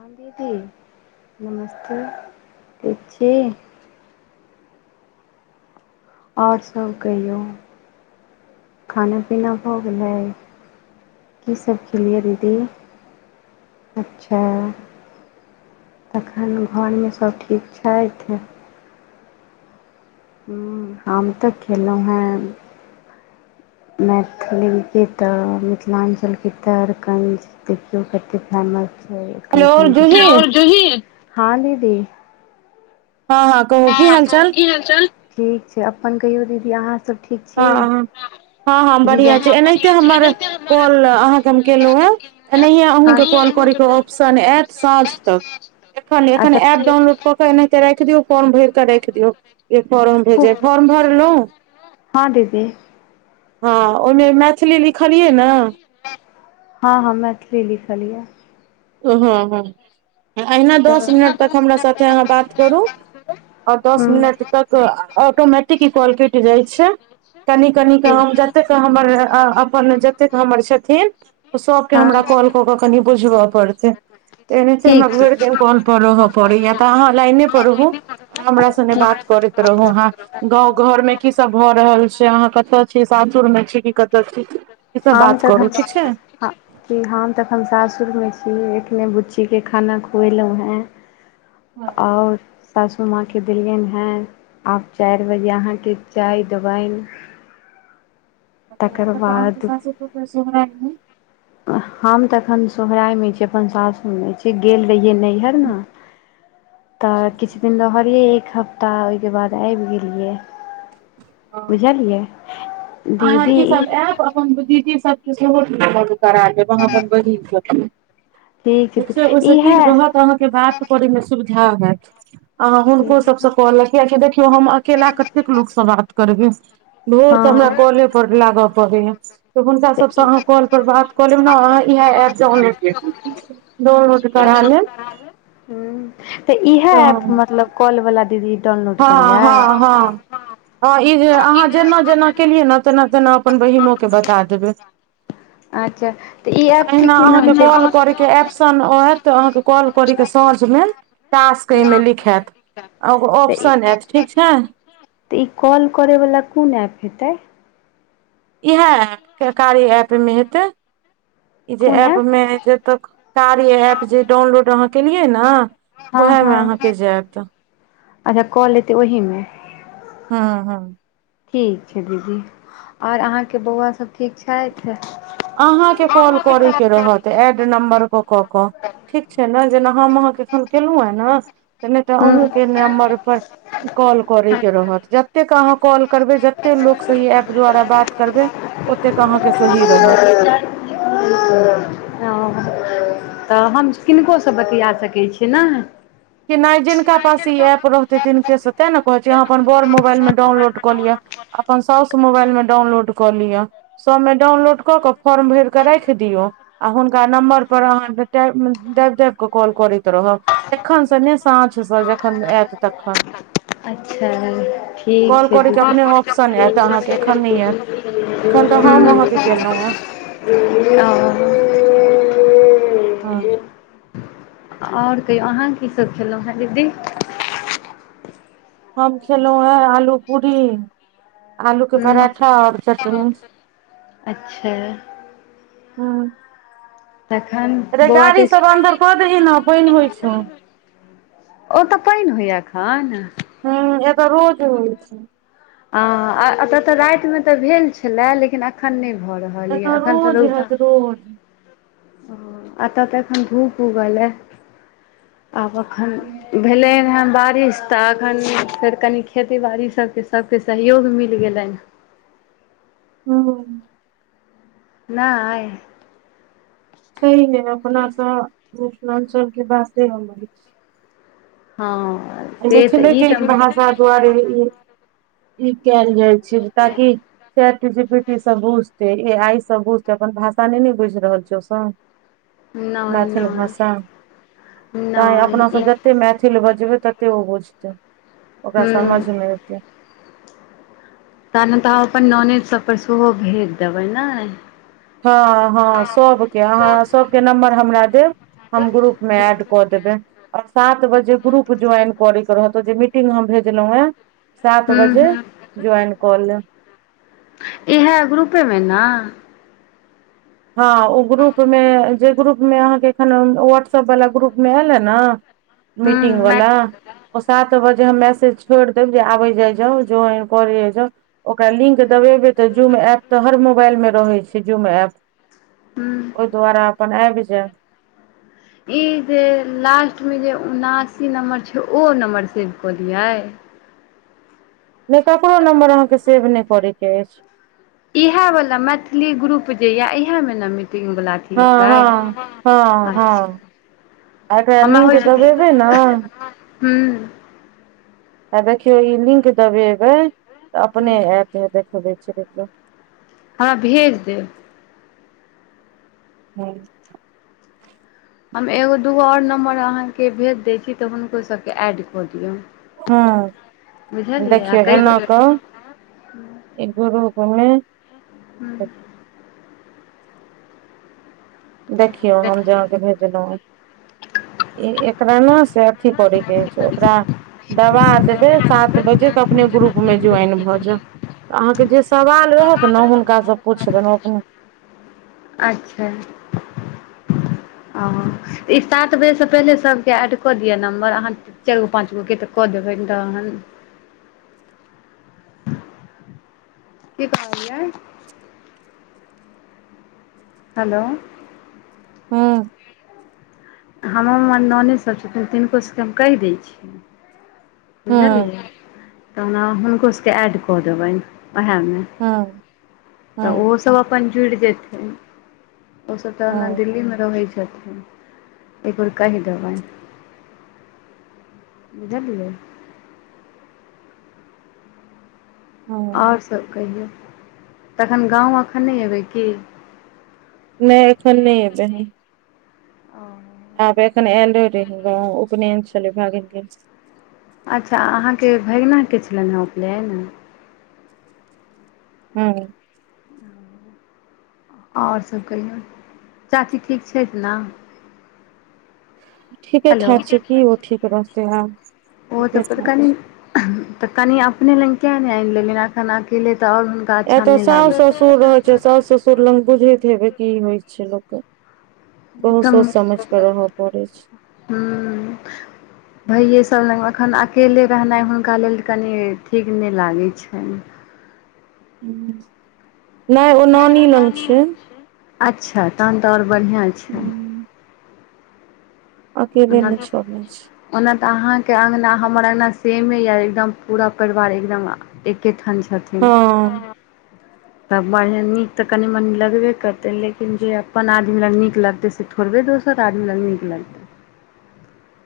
हँ दीदी नमस्ते ठिक छि आओर सभ कहियौ खाना पीना भऽ गेलैय कीसभ खेलियै दीदी अच्छा तखन घरमे सब ठीक छथि हुँ हम तऽ खेलों हँ मैथिली की तऽ मिथिलांचल तऽ [inaudible] देखियों कैतेक फेमस हेलो जूही छै [unintelligible] हँ हँ कहू की हाँ हाल कहियों चाल की हाल चाल ठीक छै अपन कहियौ दीदी अहाँ सब ठीक हँ छी हँ [inaudible] हँ हँ बढ़िआँ छै एनाहिते हमर कॉल अहाँकेँ हम केलहुँ हऽ एनाहिये अहुँ कॉल करे के ऑप्शन ऐत साँझ तक एखन नै एखन तक एप डाउनलोड कऽ भेर ओनाहितै राखि दियौ फॉर्म भर केँ रख दियौ जे फॉर्म भेजे फॉर्म भरलु हँ दीदी हँ ओइम मैथिली लिखलियै नऽ [inaudible] हँ हँ मैथिली लिखलिय [unintelligible] अहिना दस मिनट तक हमरा साथे अहाँ बात करु और दस मिनट तक तऽ ऑटोमेटिक इ कॉल कैट जाय छै कनि कनी हम जतैक अहाँ हमर अपन जतेक हमर छथिन सबके क हमरा कॉल कऽ केँ कनि बुझब पड़तै [inaudible] एनाहित ठीक हमरा छै भैर दिन कॉल पऽ रह पड़ैय तऽ अहाँ लाइने पऽ रहूँ हमरा सने की बात करैत रहु अहाँ गाँव घर मे की सब भऽ रहल छै अहाँ कतऽ छी सासुर मे छी कि कतऽ छी इ सब हम बात करू तखन ठीक छै कि हम एखन साससुरमे छी एखने बुच्चीकेँ खाना खुएलु है [inaudible] हँ और सासूमाँ केँ देलियनि हँ आब चार बजे अहाँ केँ चाय देबैन अच्छ ओत बाद आह केँ [unintelligible] हम तऽ अखन सोहराय में छी अपन सासुर में छी गेल रहियै नै मे? [inaudible] तऽ किछ दिन रहलिए एक हफ तऽ ओए केँ बाद आइब गेलियै हँ बुझलियै [inaudible] अहाँ दीदी ई सब इ आयब अपन दीदी सब [unintelligible] अहाँ अपन बहिन सब केँ ठीक [inaudible] छै ओइस की इहे रहत अहाँकेँ बात ठीक करे मे सुविधा है तऽ [inaudible] अ हुनको सबसँ कऽ लैब किया की देखिय हम अकेला कतेक लोक सँ बात करबे भौर सँ हमरा हँ कॉले पर लाग पड़े यऽ तऽ हुनका सबसँ अहाँ कॉल पर बात कऽ लेब ने अहाँ इएह एप डाउनलोड [unintelligible] डाउनलोड करा लेब [inaudible] तऽ इएह ऐप तऽ मतलब कॉल वाला दीदी डाउनलोड हँ हँ हँ करियै [inaudible] हँ इ जे अहाँ जेना जेना केलियै न तेना तेना अपन बहिनो कऽ बता देबै अच्छ तऽ इ ऐप कऽ की नाम छै केँ एप्पशन ओ ऐैत तऽ अहाँ केँ कॉल कोरकें साँझ में टास्क एही में लिखैत [unintelligible] तऽ इ कॉल करै वला कोन ऐप हेतै इएह ऐप कारीया एप मे हेतै [inaudible] इ जे कोन एप ऐप मे ज तक कार्य एप जे डाउनलोड अहाँ केलियै नऽ हँ हँ [inaudible] अच्छा कॉल एतै ओहिमे हँ हँ ठीक छै दीदी आओर अहाँके बौआ सब। ठीक छैथ अहाँ के तऽ ऐड नम्बर कऽ क ठीक छै ने जेना हम अहाँके एखन केलहुँ है न नहि तऽ हूँ अहुके नम्बर पर कॉल करयके रहत जतेक अहाँ कॉल करबै जते लोकसँ ई ऐप द्वारा बात करबैय ओते अहाँके सही रहत ह तऽ हम किनकोसँ बतिया सकैत छियै नऽ कि नहि जिनका पास ई ऐप रहते तिनके से तै न कहे छी अपन बोर मोबाइल मे डाउनलोड कऽ लिअ अपन साउस मोबाइल मे डाउनलोड कऽ लिअ सबमे डाउनलोड कऽ के फॉर्म भर केऽ राखि दियऔ आ हुनका नम्बर पर अहाँ दाईब दाइब के कॉल करैत रहब तखन ने साँझ स जखन ऐत तखन अच्छा कॉल करयके अपने ठीक ऑप्शन आयत अहाँके छै एखन नहि आयत त एखन तऽ हम अहाँके ह केलहुँ हेँ [unintelligible] तऽ हँ आओर कहियौ अहाँ की सभ खेलहुँ हेँ दीदी हम खेलहुॅं हे आलू पूरी आलू के हूँ पराठा आऔर चटनी अच्छा हम्म तखन रे बौआ तऽ गाड़ी इस ओ सब अन्दर कऽ दही ने पानि होइ छो ओ तऽ पानि होइया एखन हम्म एतऽ रोज होइ छै हँ एतय तऽ रातिमे तऽ भेल छलए लेकिन अखन नहि भऽ रहल यए एतऽ एखन तऽ रोज रौदा हैत रोज एतऽ तऽ एखन धूप उगलै आब एखन भेलै हँ बारिश तऽ एखन फेर कनि खेती बाड़ी सबके सबके सहयोग मिल गेलनि ह आइ छैय हे अपना तऽ मिथिलाञ्चल के बाते हँ आइ मिथिलेके ई भाषा दुआारे ई कैयल जाइ छैय ताकि चैट जीपीटी सब बुझतए ऐ आई सब बुझतए अपन भाषा नई न बुईझ रहल छय उसब [unintelligible] [inaudible] नहि मैथिल नहि भाषा तैय नहि अपनासभ ई जतेक मैथिल बजबै ततेक तते ओ बुझतै ओकरा ह्म समझ मे एतै तहन हम अपन ननइद सब पर सेहो भेज देबै नय हँ हँ सबके अहाँ सबके नम्बर हमरा देब हम ग्रुप मे एड कऽ देबैय आओर सात बजे ग्रुप ज्वाइन करके रहतो जे मीटिंग हम भेजलहुँ हें सात ह्म बजे ह्म जॉइन कऽ लेब इहै ग्रुपेमे नऽ हँ ओ ग्रुप मे जे ग्रुप मे अहाँके एखन व्हाट्सएप वाला ग्रुप मे एयलह न मीटिंग ह्म मै वला ओ सात बजे हम मैसेज छोड़ देब जे आबै जाई जाउ ज्वाइन करई जाउ जाउ ओकरा लिंक दबेबे तऽ जूम एप तऽ हर मोबाइल मे रहै छैय जूम एप ह्म ओहि दुआरा अपन आबि जेऽ ई जे लास्टमे जे उनासी नम्बर छैय ओ नम्बर सेव कऽ दियै नहि ककरो नम्बर अहाँके सेव नहि करय के अछि इहे वाला मैथिली ग्रुप जे य इहे मे ने मीटिंग वाला अथी हँ एतै हँ हँ अच्छा हँ एकरा हमरा लिंक होइ छलै दबेबै ने आ ह्म ह्म देखियौ ई लिंक दबेबै त अपने हमरा ऐत हैया देखबै छि देखियऊ हं भेज देब ह् हम एगो दूगो आओर नम्बर अहाँकेँ भेज दै छी तऽ हुनकोसभके ऐड कऽ दियौ ह बुझलियै आ देखियौ कहि एना देबै क ई ग्रुप में [inaudible] देखियौ हम जे अहां के भेजलहुं ई एकरा ने स अथी करेय के ओकरा दबा देबै सात बजे तऽ अपने ग्रुप मे ज्वाइन भऽ जाउ तऽ अहाँके जे सवाल रहत न हुनकासँ पुछबनि ओ अपने अच्छा [inaudible] हं ई सात बजेसँ पहिले सभके ऐड कऽ दिअ नम्बर अहाँके चाईरगो पांचगो के तऽ क देबैन तहन की कहलियई हेलो हं हममर ननैद सब छथिन तीनको सबके हम कहि दै छियै हूँ बुझलियै तऽ ओना हुनको सभके ऐड कऽ देबनि उएहमे हूँ तऽ ओहोसभ अपन जुड़ि जेथिन ओसभ तऽ हूँ ओना दिल्लीमे रहै छथिन एक बेर कहि देबनि बुझलियै हूँ हूँ आओर सब कहियौ तहन गाँव एखन नहि एबै की नहि एखन नहि एबै हम ओ आब एखन आयलो रही गांव उपनयन छलै भागिन के अच्छा अहाँके भगिनाके छलनि हँ उपलेन हँ आओर सब कहियौ चाची ठीक छथि न ठीके हेलो ठाक छै की ओ ठीक रहतै आब ओ त ठीके [unintelligible] ठाक क छै तऽ कनि अपने लग किए नहि आनि लेलियैन एखन अकेले तऽ आओर अच्छा एतऽ नहि लागै साउस ओ ससुर रहै छै साउस ससुर लग बुझैहत हेबै की होइ छै लोकके बहुत सोच समझ क तऽ रहय पड़ै छै हूँ [inaudible] भइये सबले अखन अकेले रहनाइ हुनका लेल कनि ठीक नहि लागै छनि हूं नहि ओ नानी लन छै अच्छा तहन तऽ आओर बढ़ियां छै अकेले ओना नहि छोड़ै छै ओना तऽ अहाँके अङ्गना हमर अङ्गना सेमे यए एकदम पूरा परिवार एकदम एके ठाम छथिन हँ तऽ बढ़ि नीक तऽ कनी मनी लगबे करतै लेकिन जे अपन आदमी नीक लगतै से थोड़बे दोसर आदमी लग नीक लगतै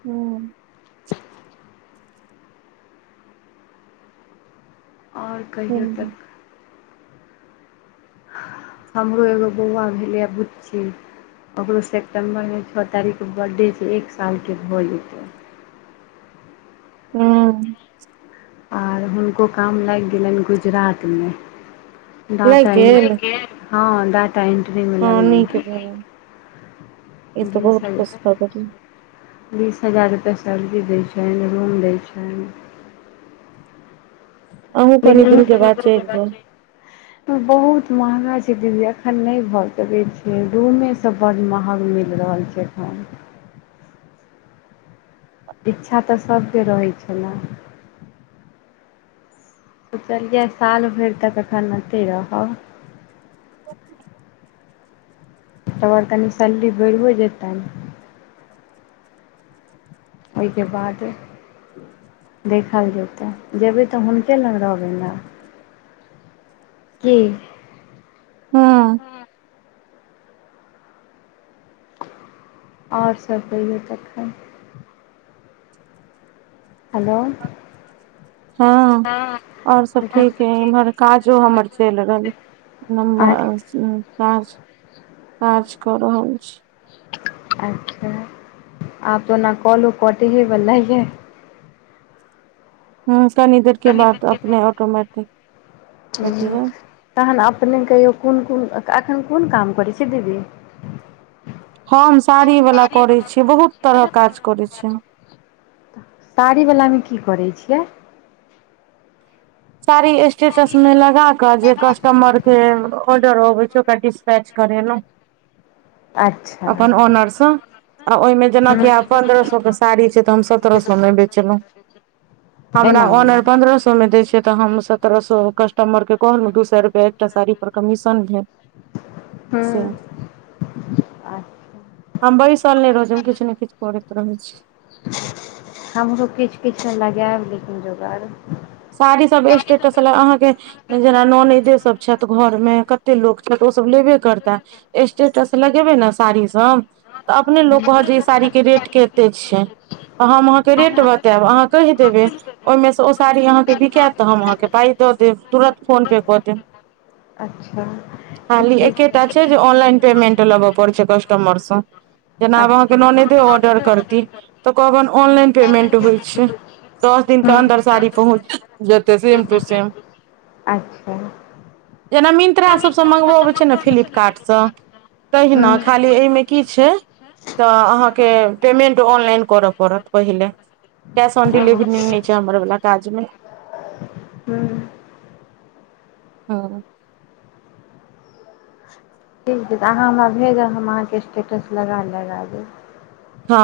हूं आओर कहियौ सही। तक [inaudible] हमरो एगो बौआ भेलैए बुच्ची ओकरो सेप्टेम्बरमे छऽ तारीख के बर्थडे छै एक सालके भऽ जेतै हँ आर हुनको काम लागि गेलनि गुजरातमे लागि डाटा इं गेल हँ डाटा एंट्री मे हँ लगलै नीक हं भेल ई तऽ बीस बहुत खुश हजा खबरी बीस हजार रुपैआ सैलेरी दै छनि रूम दै छनि अहुं कनि दिनके बाद चलि जायब बहुत महगा छै दीदी अखन नहि भऽ सकै छै रूमेसँ बड़ महग मिल रहल छै हं इच्छा तऽ सभके रहै छै न सोचलियै साल भरि तक एखन अते रहब त आर कनि सैलरी बैरो जेतनि ओहिके बाद देखल जेतै जेबै तऽ हुनके लग रहबै ने की हूं आओर सब कहियो तखन हेलो हँ और सब ठीक यै इम्हर काजो हमर चलि अहाँके रहलयै काज काज क रहल छी अच्छा आब तो ओना कॉलो कटहे बला य हूं कनि देर के बाद त अपने ऑटोमटिक हूं तहन अपने कहियौ कोन कोन एखन कोन काम करै छी दीदी हम साड़ी वला करै छी बहुत तरहक काज करै छी हम साड़ी वलामे की करै छियै सारी स्टेटस में लगा क जे कस् टमर के ऑर्डर अबै छै होकरा डस्पैच करेलौं अच्छा अपन ऑनर स आ ओहिमे जेनाकि आब पन्द्रह सो के साड़ी छै तऽ हम सत्रह सएमे बेचलहुँ हमरा एना ऑनर मे पन्द्रह सो मे दै छिय तऽ हम सत्रह सो कस्टमरकेँ कहलहुँ दू सए रुपैआ दू से साड़ी पर कमीशन भेल से हूँ अच्छा हम बसिल नै रहै छी हम किछ ने किछ करैत रहै छी हमरो किछ किछ त लगेऽब लेकिन जोगाड़ साड़ी सब स्टेटस लऽ अहाँकेँ जेना नैनेदै सभ छैथ घरमे कते लोक छैथ ओसभ लेबे करताह स्टेटस लगेबै न साड़ी सम तऽ अपने लोक कहल जे इ साड़ीक केँ रेट कते छै तऽ हम अहाँकेँ रेट बतायब अहाँ कहि देबै ओइम सँ साड़ी अहाँकेँ बिकायत तऽ हम अहाँकेँ पाइ दऽ देब तुरन्त फोन पे कऽ देब अच्छ तऽ खाली ठीक है एकेटा छै जे ऑनलाइन पेमेंट लब पर छै कस्टमर सऽ [inaudible] जेना अब अहाँ नैनेदै ऑर्डर करती तऽ कहबै ऑनलाइन पेमेंट होइ अच्छा छै दस दिन केँ हम्म अन्दर साड़ी पहुँच जेतै सेम टू सेम अच्छ जेना मिंत्रा सभसँ मंगबबै छै नऽ फ्लिपकार्ट सँ हूँ तहिना खाली एहिमे की छै तऽ अहाँकेँ पेमेंट ऑनलाइन कर पड़त पहिले कैश ऑन डेलिवरी ठीक तऽ नै छै हमर बला काजमे [inaudible] हू [unintelligible] अहाँ हमरा भेजब हम अहाँकेँ स्टेटस लगा लगा देब हँ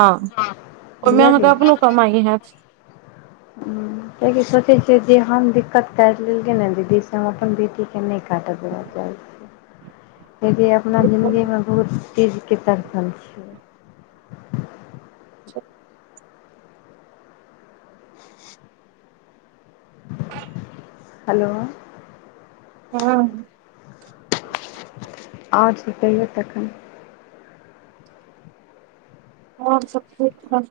[inaudible] ओमे अहाँकेँ अपनो कमइ है छ [inaudible] कियकि सोचै छियै जे हम दिक्कत काइट लेलकेँ ने दीदी से हम अपन बेटीकेँ नहि काट देब चाहै छिए [inaudible] किया की अपना जिन्दगीमे बहुत चीज केँ तड़सल छिए हेलो [unintelligible] और सब कहियों तखन और सब ठीक ठाक